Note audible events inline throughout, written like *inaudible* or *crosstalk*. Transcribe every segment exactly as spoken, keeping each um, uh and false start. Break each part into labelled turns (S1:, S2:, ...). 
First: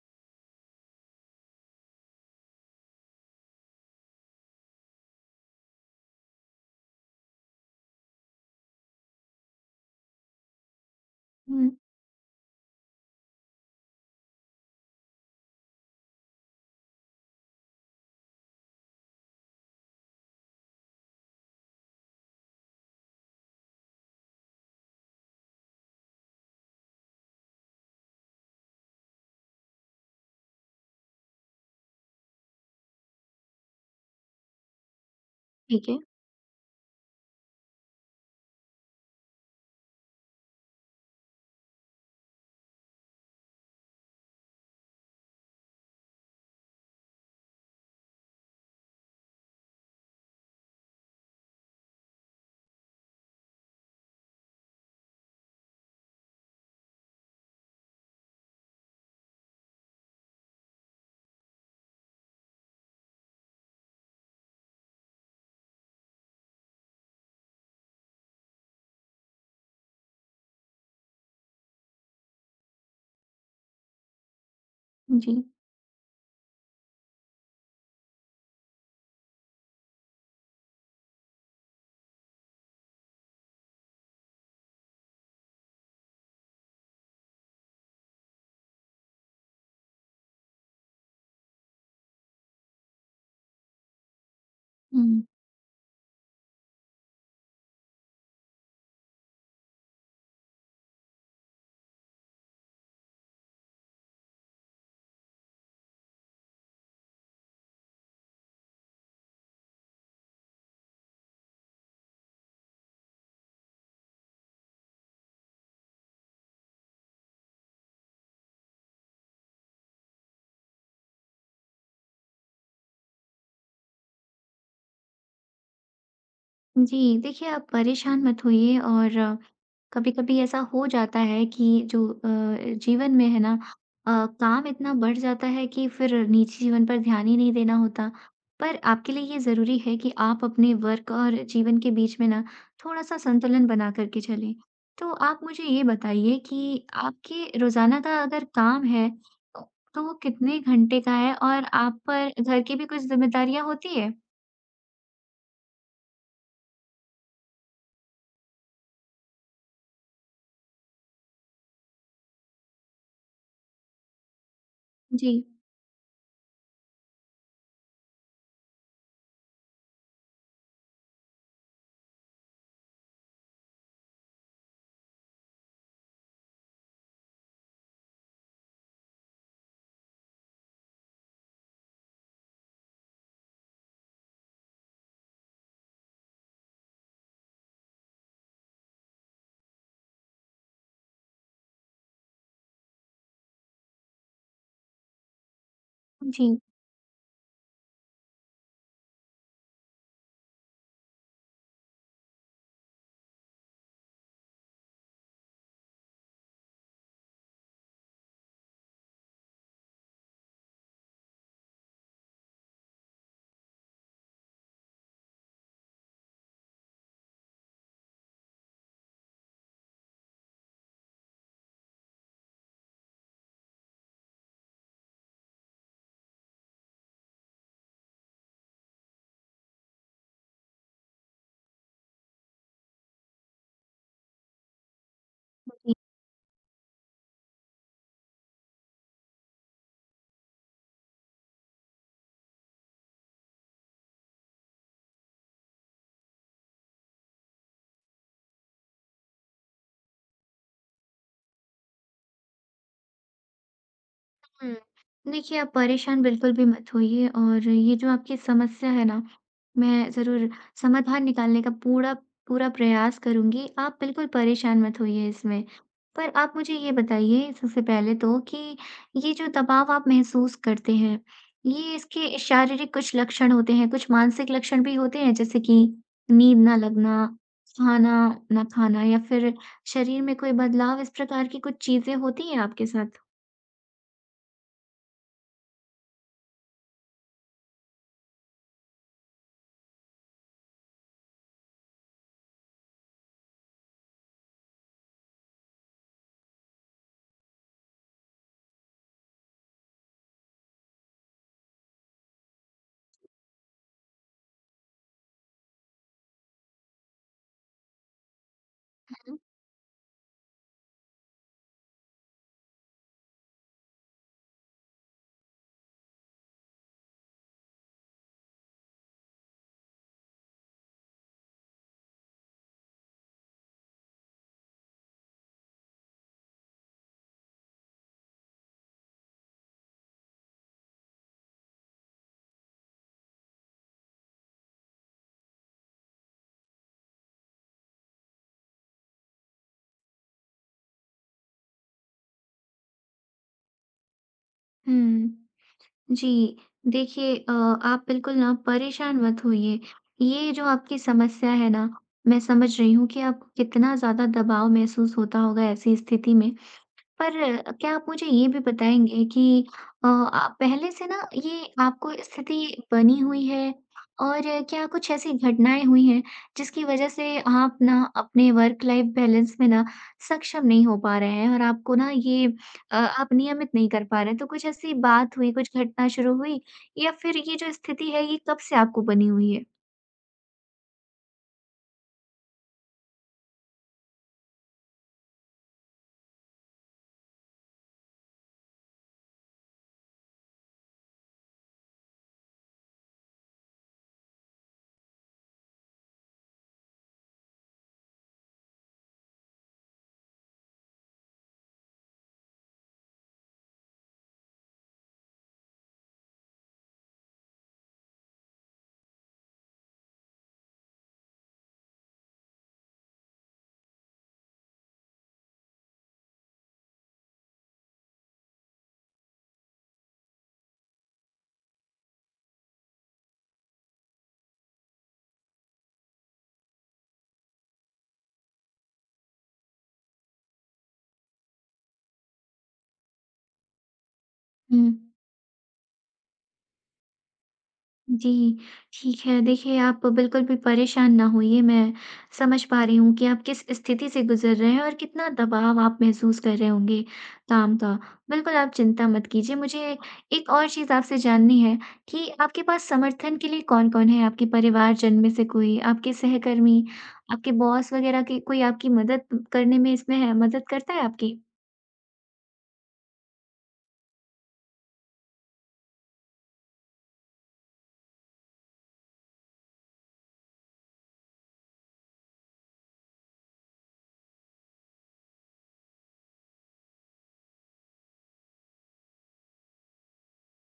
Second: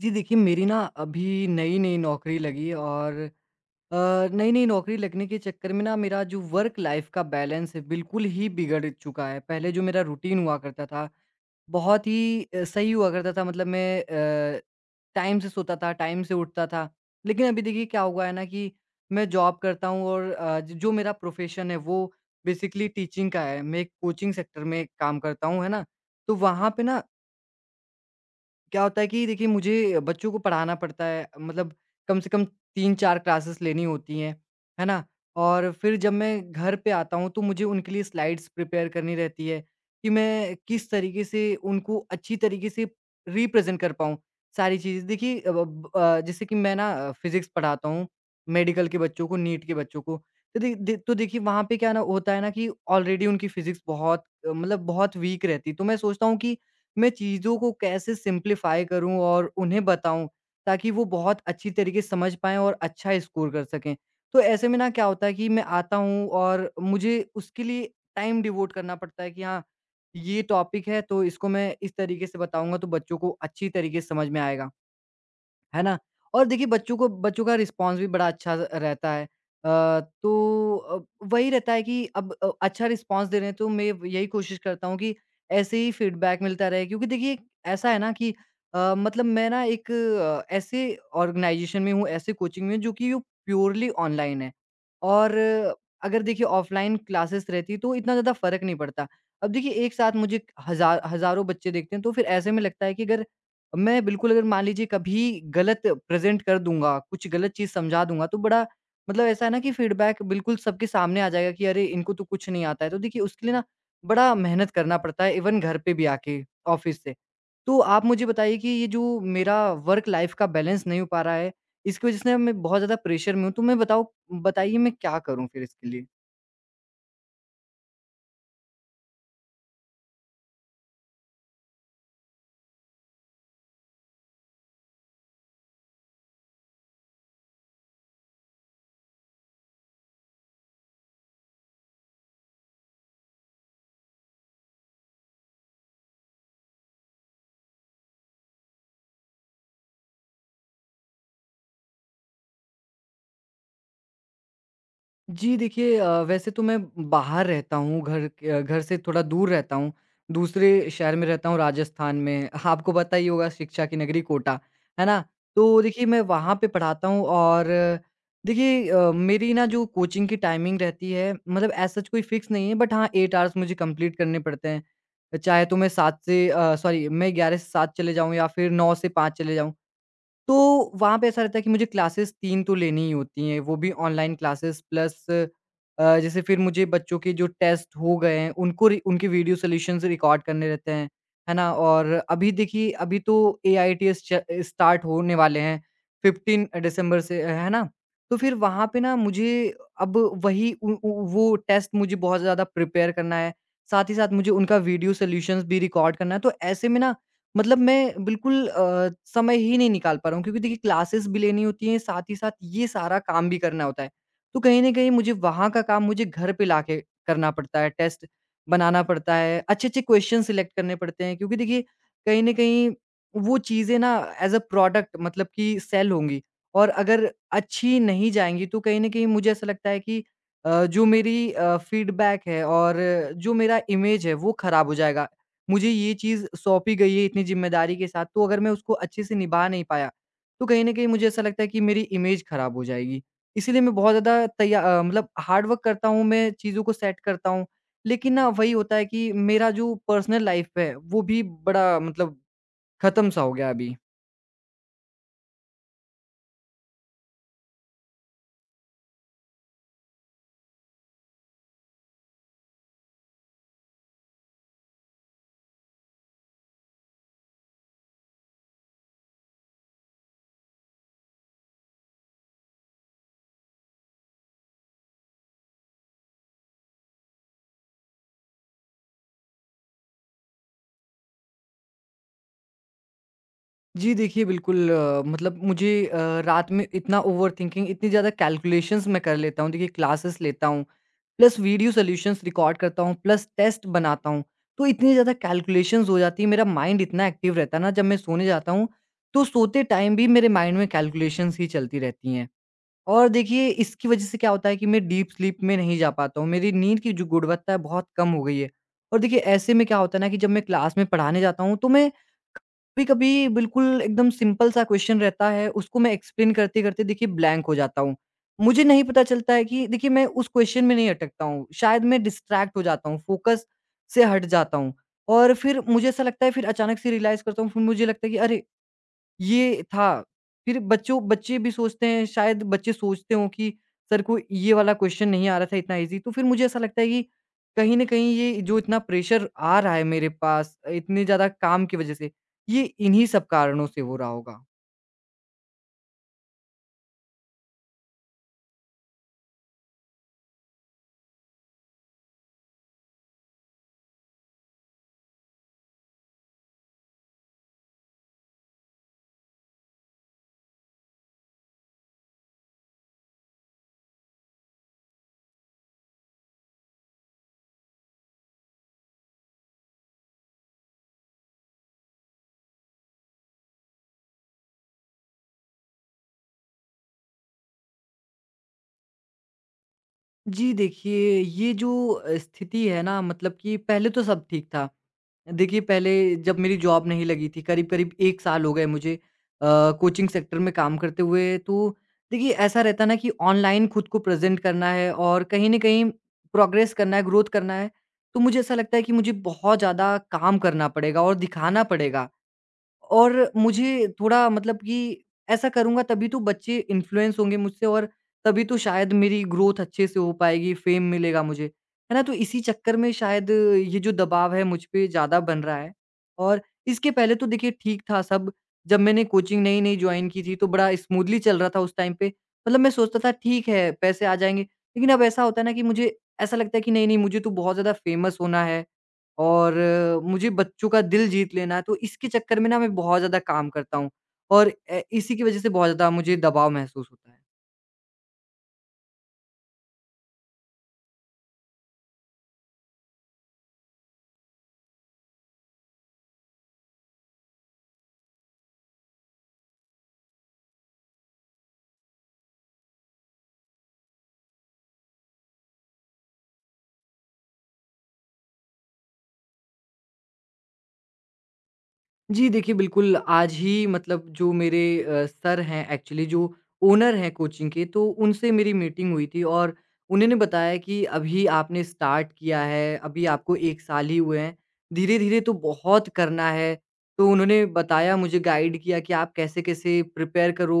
S1: जी देखिए, मेरी ना अभी नई-नई नौकरी लगी और अ, नई-नई नौकरी लगने के चक्कर में ना मेरा जो वर्क लाइफ़ का बैलेंस है बिल्कुल ही बिगड़ चुका है। पहले जो मेरा रूटीन हुआ करता था,
S2: हुँ,
S1: बहुत ही अ, सही हुआ करता था मतलब मैं अ, टाइम से सोता था, टाइम से उठता था। लेकिन अभी देखिए क्या हुआ है ना कि मैं जॉब करता हूँ और अ, ज जो मेरा प्रोफ़ेशन है वो बेसिकली टीचिंग का है। मैं एक कोचिंग सेक्टर में काम करता हूँ, है ना? तो वहाँ पे ना क्या होता है कि देखिए मुझे बच्चों को पढ़ाना पड़ता है मतलब कम से कम तीन चार क्लासेस लेनी होती हैं, है ना? और
S2: ठीक
S1: फिर
S2: है।
S1: जब मैं घर पे आता हूँ तो मुझे उनके लिए स्लाइड्स प्रिपेयर करनी रहती है कि मैं किस तरीके से उनको अच्छी तरीके से रिप्रेज़ेंट कर पाऊँ सारी चीज़ें। देखिए अ, ब अ, जैसे कि मैं ना फिज़िक्स पढ़ाता हूँ मेडिकल के बच्चों को, नीट के बच्चों को। तो दे दे तो देखिए वहाँ पे क्या ना होता है ना कि ऑलरेडी उनकी फिज़िक्स बहुत अ, मतलब बहुत वीक रहती है। तो मैं सोचता हूँ कि मैं चीज़ों को कैसे सिम्प्लीफाई करूँ और उन्हें बताऊँ ताकि वो बहुत अच्छी तरीके से समझ पाएँ और अच्छा स्कोर कर सकें। तो ऐसे में ना क्या होता है कि मैं आता हूँ और मुझे उसके लिए टाइम डिवोट करना पड़ता है कि हाँ, ये टॉपिक है तो इसको मैं इस तरीके से बताऊँगा तो बच्चों को अच्छी तरीके से समझ में आएगा।
S2: जी।
S1: है ना? और देखिए बच्चों को बच्चों का रिस्पॉन्स भी बड़ा अच्छा रहता है। अ, तो अ, वही रहता है कि अब अ, अच्छा रिस्पॉन्स दे रहे हैं तो मैं यही कोशिश करता हूँ कि ऐसे ही फीडबैक मिलता रहे, क्योंकि देखिए ऐसा है ना कि अ, मतलब मैं ना एक अ, ऐसे ऑर्गेनाइज़ेशन में हूँ, ऐसे कोचिंग में हूँ जो कि वो प्योरली ऑनलाइन है।
S2: हुँ।
S1: और अगर देखिए ऑफलाइन क्लासेस रहती तो इतना ज़्यादा फ़र्क नहीं पड़ता। अब देखिए एक साथ मुझे हज़ा हज़ारों बच्चे देखते हैं, तो फिर ऐसे में लगता है कि अगर मैं बिल्कुल, अगर मान लीजिए, कभी गलत प्रेज़ेंट कर दूँगा, कुछ गलत चीज़ समझा दूँगा, तो बड़ा मतलब ऐसा है ना कि फीडबैक बिल्कुल सबके सामने आ जाएगा कि अरे! इनको तो कुछ नहीं आता है। तो देखिए उसके लिए ना बड़ा मेहनत करना पड़ता है, इवन घर पे भी आके ऑफ़िस से। तो आप मुझे बताइए कि ये जो मेरा वर्क लाइफ़ का बैलेंस नहीं हो पा रहा है, इसकी वज़ह से ना मैं बहुत ज़्यादा प्रेशर में हूँ। तो मैं बताओ बताइए मैं क्या करूँ फिर इसके लिए?
S2: जी, देखिए, आप परेशान मत होइए और कभी-कभी ऐसा हो जाता है कि जो अ, जीवन में है ना, अ, काम इतना बढ़ जाता है कि फिर निजी जीवन पर ध्यान ही नहीं देना होता। पर आपके लिए ये ज़रूरी है कि आप अपने वर्क और जीवन के बीच में ना थोड़ा-सा संतुलन बना कर के चलें। तो आप मुझे ये बताइए कि आपके रोज़ाना का अगर काम है तो वो कितने घंटे का है, और आप पर घर की भी कुछ ज़िम्मेदारियाँ होती है?
S1: जी देखिए, अ, वैसे तो मैं बाहर रहता हूँ, घर के अ, घर से थोड़ा दूर रहता हूँ, दूसरे शहर में रहता हूँ राजस्थान में। *laughs* आपको पता ही होगा, शिक्षा की नगरी कोटा, है ना?
S2: जी।
S1: तो देखिए मैं वहाँ पे पढ़ाता हूँ और देखिए अ, मेरी ना जो कोचिंग की टाइमिंग रहती है, मतलब एज़ सच कोई फ़िक्स नहीं है, बट हाँ, आठ आवर्स मुझे कंप्लीट करने पड़ते हैं। चाहे तो मैं सात से अ, सॉरी, मैं ग्यारह से सात चले जाऊँ या फिर नौ से पाँच चले जाऊँ। तो वहाँ पे ऐसा रहता है कि मुझे क्लासेस तीन तो लेनी ही होती हैं, वो भी ऑनलाइन क्लासेस, प्लस अ, जैसे फिर मुझे बच्चों के जो टेस्ट हो गए हैं, उनको रि उनके वीडियो सॉल्यूशंस रिकॉर्ड करने रहते हैं, है ना? और अभी देखिए, अभी तो एआईटीएस च स्टार्ट होने वाले हैं,
S2: जी,
S1: पंद्रह दिसंबर से, है ना? तो फिर वहाँ पे ना मुझे अब वही उ उ वो टेस्ट मुझे बहुत ज़्यादा प्रिपेयर करना है, साथ ही साथ मुझे उनका वीडियो सॉल्यूशंस भी रिकॉर्ड करना है, तो ऐसे में ना मतलब मैं बिल्कुल अ, समय ही नहीं निकाल पा रहा हूँ, क्योंकि देखिए क्लासेस भी लेनी होती हैं, साथ ही साथ ये सारा काम भी करना होता है। तो कहीं न कहीं मुझे वहाँ का काम मुझे घर पे लाके करना पड़ता है, टेस्ट बनाना पड़ता है, अच्छे-अच्छे क्वेश्चन सिलेक्ट करने पड़ते हैं, क्योंकि देखिए कहीं न कहीं वो चीज़ें ना एज़ अ प्रोडक्ट, मतलब कि सेल होंगी, और अगर अच्छी नहीं जाएँगी तो कहीं न कहीं मुझे ऐसा लगता है कि अ, जो मेरी अ, फीडबैक है और जो मेरा इमेज है वो खराब हो जाएगा। मुझे
S2: जी।
S1: ये चीज़ सौंपी गई है इतनी ज़िम्मेदारी के साथ, तो अगर मैं उसको अच्छे से निभा नहीं पाया, तो कहीं न कहीं मुझे ऐसा लगता है कि मेरी इमेज ख़राब हो जाएगी। इसीलिए मैं बहुत ज़्यादा तैया अ, मतलब हार्ड वर्क करता हूँ, मैं चीज़ों को सेट करता हूँ, लेकिन ना वही होता है कि मेरा जो पर्सनल लाइफ़ है, वो भी बड़ा मतलब ख़त्म-सा हो गया अभी।
S2: हुँ। देखिए, आप परेशान बिल्कुल भी मत होइए, और ये जो आपकी समस्या है ना, मैं ज़रूर समाधान निकालने का पूरा पूरा प्रयास करूँगी। आप बिल्कुल परेशान मत होइए इसमें। पर आप मुझे ये बताइए सबसे पहले तो कि ये जो दबाव आप महसूस करते हैं, ये इसके शारीरिक कुछ लक्षण होते हैं, कुछ मानसिक लक्षण भी होते हैं? जैसे कि नींद ना लगना, खाना ना खाना, या फिर शरीर में कोई बदलाव, इस प्रकार की कुछ चीज़ें होती हैं आपके साथ?
S1: जी देखिए, बिल्कुल अ, मतलब मुझे अ, रात में इतना ओवरथिंकिंग, इतनी ज़्यादा कैलकुलेशंस मैं कर लेता हूँ। देखिए क्लासेस लेता हूँ, प्लस वीडियो सॉल्यूशंस रिकॉर्ड करता हूँ, प्लस टेस्ट बनाता हूँ। तो इतनी ज़्यादा कैलकुलेशंस हो जाती है, मेरा माइंड इतना एक्टिव रहता है ना जब मैं सोने जाता हूँ, तो सोते टाइम भी मेरे माइंड में कैलकुलेशंस ही चलती रहती हैं। और देखिए इसकी वजह से क्या होता है कि मैं डीप स्लीप में नहीं जा पाता हूँ। मेरी नींद की जो गुणवत्ता है बहुत कम हो गई है। और देखिए ऐसे में क्या होता है ना कि जब मैं क्लास में पढ़ाने जाता हूँ तो मैं कभी-कभी, बिल्कुल एकदम सिंपल सा क्वेश्चन रहता है, उसको मैं एक्सप्लेन करते-करते देखिए ब्लैंक हो जाता हूँ। मुझे नहीं पता चलता है कि देखिए मैं उस क्वेश्चन में नहीं अटकता हूँ। शायद मैं डिस्ट्रैक्ट हो जाता हूँ, फोकस से हट जाता हूँ। और फिर मुझे ऐसा लगता है, फिर अचानक से रियलाइज़ करता हूँ, फिर मुझे लगता है कि अरे! ये था। फिर बच्चों बच्चे भी सोचते हैं, शायद बच्चे सोचते हों कि सर को ये वाला क्वेश्चन नहीं आ रहा था, इतना ईज़ी। तो फिर मुझे ऐसा लगता है कि कहीं न कहीं ये जो इतना प्रेशर आ रहा है मेरे पास, इतने ज़्यादा काम की वज़ह से, ये इन्हीं सब कारणों से हो रहा होगा।
S2: हुँ। जी, देखिए, अ, आप बिल्कुल ना परेशान मत होइए। ये जो आपकी समस्या है ना, मैं समझ रही हूँ कि आपको कितना ज़्यादा दबाव महसूस होता होगा ऐसी स्थिति में। पर अ, क्या आप मुझे ये भी बताएँगे कि अ, आ पहले से ना ये आपको स्थिति बनी हुई है? और अ, क्या कुछ ऐसी घटनाएँ हुई हैं जिसकी वज़ह से आप ना अपने वर्क लाइफ़ बैलेंस में ना सक्षम नहीं हो पा रहे हैं, और आपको ना ये अ, आप नियमित नहीं कर पा रहे हैं? तो कुछ ऐसी बात हुई, कुछ घटना शुरू हुई, या फिर ये जो स्थिति है ये कब से आपको बनी हुई है?
S1: जी देखिए, ये जो अ, स्थिति है ना, मतलब कि पहले तो सब ठीक था। देखिए, पहले जब मेरी जॉब नहीं लगी थी, करीब-करीब एक साल हो गए मुझे अ, कोचिंग सेक्टर में काम करते हुए। तो देखिए, ऐसा रहता है ना कि ऑनलाइन खुद को प्रेज़ेंट करना है और कहीं न कहीं प्रोग्रेस करना है, ग्रोथ करना है, तो मुझे ऐसा लगता है कि मुझे बहुत ज़्यादा काम करना पड़ेगा और दिखाना पड़ेगा, और मुझे थोड़ा, मतलब कि ऐसा करूँगा तभी तो बच्चे इन्फ्लुएंस होंगे मुझसे, और तभी तो शायद मेरी ग्रोथ अच्छे से हो पाएगी, फेम मिलेगा मुझे, है ना? तो इसी चक्कर में शायद ये जो दबाव है मुझ पे ज़्यादा बन रहा है, और इसके पहले तो देखिए ठीक था सब। जब मैंने कोचिंग नई-नई जॉइन की थी तो बड़ा स्मूथली चल रहा था उस टाइम पे। मतलब मैं सोचता था ठीक है, पैसे आ जाएँगे, लेकिन अब ऐसा होता है ना कि मुझे ऐसा लगता है कि नहीं-नहीं, मुझे तो बहुत ज़्यादा फेमस होना है और अ, मुझे बच्चों का दिल जीत लेना है, तो इसके चक्कर में ना मैं बहुत ज़्यादा काम करता हूँ और
S2: हुँ।
S1: ए, इसी की वज़ह से बहुत ज़्यादा मुझे दबाव महसूस होता है।
S2: जी, ठीक है। देखिए, आप बिल्कुल भी परेशान ना होइए, मैं समझ पा रही हूँ कि आप किस स्थिति से गुज़र रहे हैं और कितना दबाव आप महसूस कर रहे होंगे काम का। बिल्कुल आप चिंता मत कीजिए। मुझे एक और चीज़ आपसे जाननी है कि आपके पास समर्थन के लिए कौन-कौन है? आपके परिवारजन में से कोई, आपके सहकर्मी, आपके बॉस वग़ैरह की कोई आपकी मदद करने में इसमें है, मदद करता है आपकी?
S1: जी, देखिए बिल्कुल, आज ही मतलब जो मेरे अ, सर हैं, एक्चुअली जो ओनर हैं कोचिंग के, तो उनसे मेरी मीटिंग हुई थी और उन्होंने बताया कि अभी आपने स्टार्ट किया है, अभी आपको एक साल ही हुए हैं, धीरे-धीरे तो बहुत करना है। तो उन्होंने बताया, मुझे गाइड किया कि आप कैसे-कैसे प्रिपेयर करो,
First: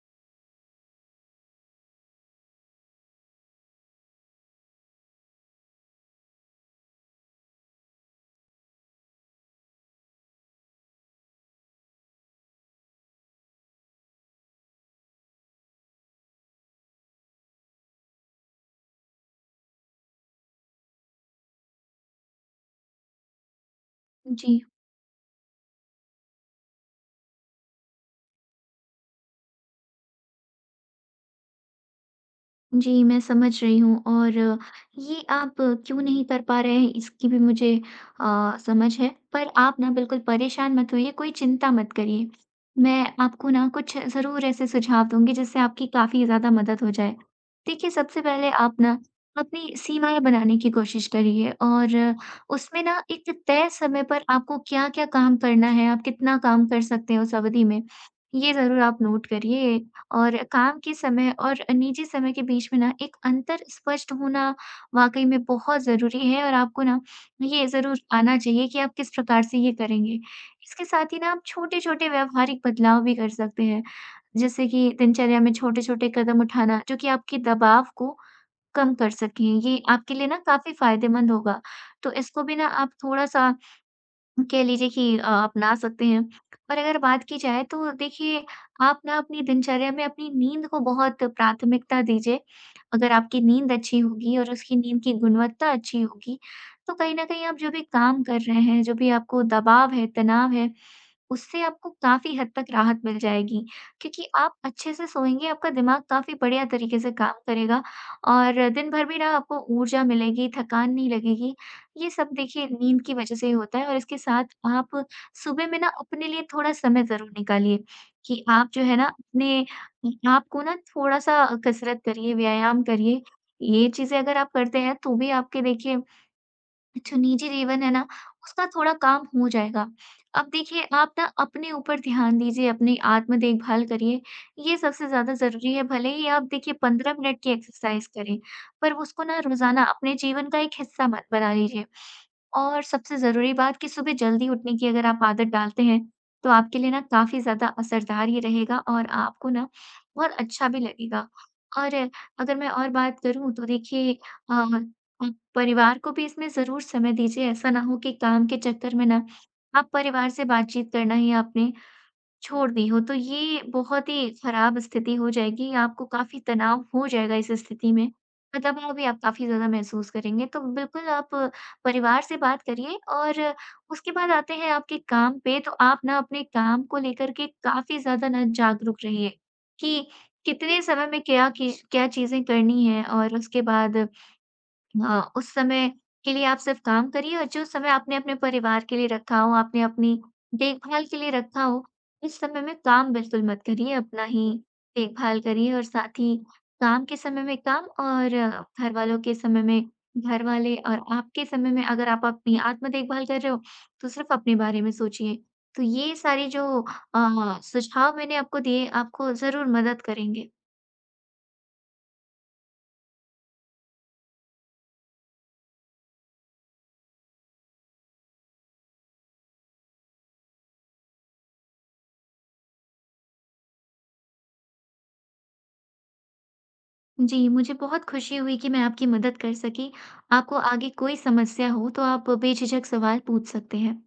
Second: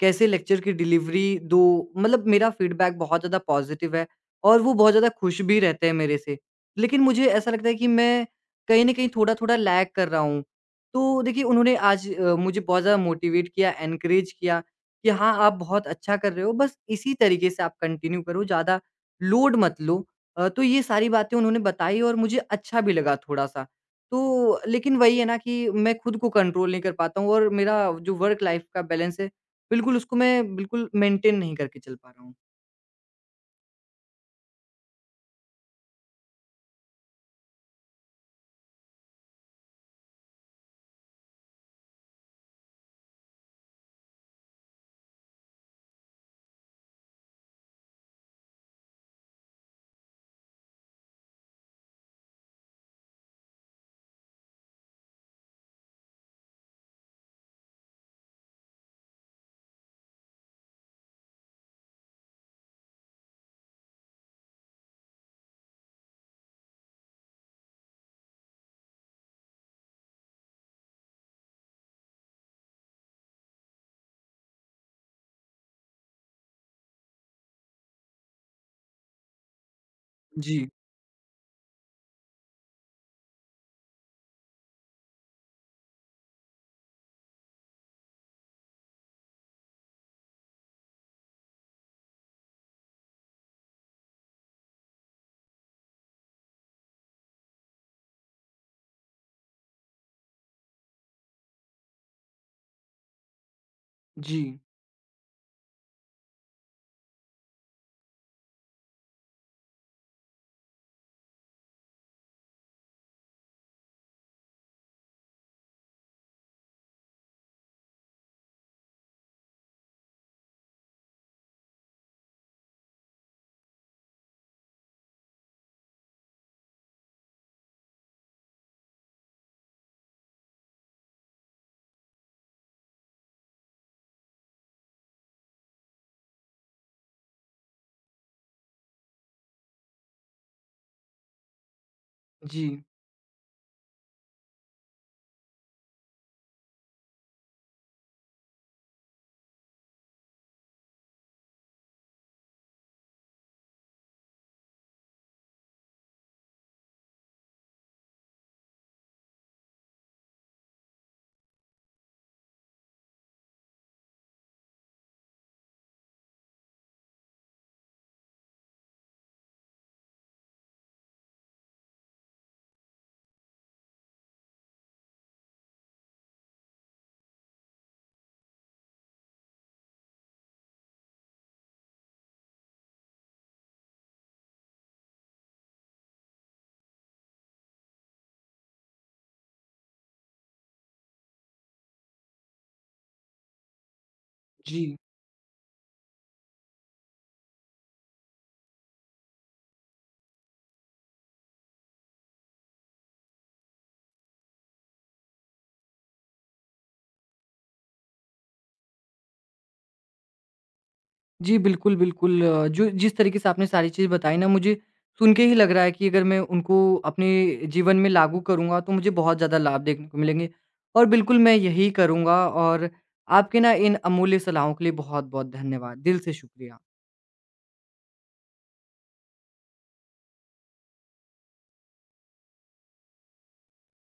S1: कैसे लेक्चर की डिलीवरी दो, मतलब मेरा फीडबैक बहुत ज़्यादा पॉज़िटिव है और वो बहुत ज़्यादा खुश भी रहते हैं मेरे से। लेकिन मुझे ऐसा लगता है कि मैं कहीं न कहीं थोड़ा-थोड़ा लैग कर रहा हूँ। तो देखिए उन्होंने आज अ, मुझे बहुत ज़्यादा मोटिवेट किया, एनकरेज किया कि हाँ, आप बहुत अच्छा कर रहे हो, बस इसी तरीके से आप कंटिन्यू करो, ज़्यादा लोड मत लो। अ, तो ये सारी बातें उन्होंने बताई और मुझे अच्छा भी लगा थोड़ा-सा। तो
S2: जी।
S1: लेकिन वही है ना कि मैं खुद को कंट्रोल नहीं कर पाता हूँ और मेरा जो वर्क लाइफ़ का बैलेंस है, बिल्कुल उसको मैं बिल्कुल मेंटेन नहीं करके चल पा रहा हूँ।
S2: जी, मैं समझ रही हूँ, और अ, ये आप अ, क्यों नहीं कर पा रहे हैं, इसकी भी मुझे अ, समझ है। पर आप ना बिल्कुल परेशान मत होइए, कोई चिंता मत करिए। मैं आपको ना कुछ ज़रूर ऐसे सुझाव दूँगी जिससे आपकी काफ़ी ज़्यादा मदद हो जाए। देखिए, सबसे पहले आप ना अपनी सीमाएँ बनाने की कोशिश करिए, और अ, उसमें ना एक तय समय पर आपको क्या-क्या काम करना है, आप कितना काम कर सकते हैं उस अवधि में, ये ज़रूर आप नोट करिए। और काम के समय और निजी समय के बीच में ना एक अंतर स्पष्ट होना वाक़ई में बहुत ज़रूरी है, और आपको ना ये ज़रूर आना चाहिए कि आप किस प्रकार से ये करेंगे। इसके साथ ही ना आप छोटे-छोटे व्यावहारिक बदलाव भी कर सकते हैं, जैसे कि दिनचर्या में छोटे-छोटे कदम उठाना जो कि आपके दबाव को कम कर सकें, ये आपके लिए ना
S1: जी,
S2: काफ़ी फ़ायदेमंद होगा। तो इसको भी ना आप थोड़ा-सा कह लीजिए कि अ, अपना सकते हैं। और अगर बात की जाए तो देखिए, आप ना अपनी दिनचर्या में अपनी नींद को बहुत प्राथमिकता दीजिए। अगर आपकी नींद अच्छी होगी और उसकी नींद की गुणवत्ता अच्छी होगी, तो कहीं न कहीं आप जो भी काम कर रहे हैं, जो भी आपको दबाव है, तनाव है, उससे आपको काफ़ी हद तक राहत मिल जाएगी, क्योंकि
S1: जी,
S2: आप अच्छे से सोएँगे, आपका दिमाग काफ़ी बढ़िया तरीके से काम करेगा, और दिन भर भी ना आपको ऊर्जा मिलेगी, थकान नहीं लगेगी। ये सब देखिए नींद की वजह से ही होता है। और इसके साथ आप सुबह में ना अपने लिए थोड़ा समय ज़रूर निकालिए, कि आप जो है ना अपने आप को ना थोड़ा-सा कसरत करिए, व्यायाम करिए। ये चीज़ें अगर आप करते हैं तो भी आपके देखिए जो निजी जीवन है ना, उसका थोड़ा काम हो जाएगा। अब देखिए, आप ना अपने ऊपर ध्यान दीजिए, अपनी आत्म देखभाल करिए, ये सबसे ज़्यादा ज़रूरी है। भले ही आप देखिए पंद्रह मिनट की एक्सरसाइज़ करें, पर उसको ना रोज़ाना अपने जीवन का एक हिस्सा मत बना लीजिए। और
S1: जी,
S2: सबसे ज़रूरी बात कि सुबह जल्दी उठने की अगर आप आदत डालते हैं, तो आपके लिए ना काफ़ी ज़्यादा असरदार ये रहेगा, और आपको ना बहुत अच्छा भी लगेगा। और अगर मैं और बात करूँ तो देखिए, अ आप परिवार को भी इसमें ज़रूर समय दीजिए, ऐसा ना हो कि काम के चक्कर में ना आप परिवार से बातचीत करना ही आपने छोड़ दी हो, तो ये बहुत ही खराब स्थिति हो जाएगी, आपको काफ़ी तनाव हो जाएगा इस स्थिति में, और दबाव भी आप काफ़ी ज़्यादा महसूस करेंगे। तो बिल्कुल आप परिवार से बात करिए, और उसके बाद आते हैं आपके काम पे, तो आप ना अपने काम को लेकर के काफ़ी ज़्यादा ना जागरूक रहिए कि कितने समय में क्या की क्या चीज़ें करनी हैं, और उसके बाद हाँ, उस समय के लिए आप सिर्फ़ काम करिए, और जो समय आपने अपने परिवार के लिए रखा हो, आपने अपनी देखभाल के लिए रखा हो, इस समय में काम बिल्कुल मत करिए, अपना ही
S1: जी।
S2: देखभाल करिए, और साथ ही काम के समय में काम, और घरवालों के समय में घरवाले, और आपके समय में अगर आप अपनी आत्म देखभाल कर रहे हो, तो सिर्फ़ अपने बारे में सोचिए। तो ये सारी जो अ, सुझाव मैंने आपको दिए, आपको ज़रूर मदद करेंगे।
S1: जी, बिल्कुल, बिल्कुल अ, जो जिस तरीके से आपने सारी चीज़ बताई ना, मुझे सुन के ही लग रहा है कि अगर मैं उनको अपने जीवन में लागू करूँगा तो मुझे बहुत ज़्यादा लाभ देखने को मिलेंगे, और बिल्कुल मैं यही करूँगा। और आपके ना इन अमूल्य सलाहों के लिए बहुत-बहुत धन्यवाद। दिल से शुक्रिया।
S2: जी, मुझे बहुत खुशी हुई कि मैं आपकी मदद कर सकी। आपको आगे कोई समस्या हो तो आप बेझिझक सवाल पूछ सकते हैं।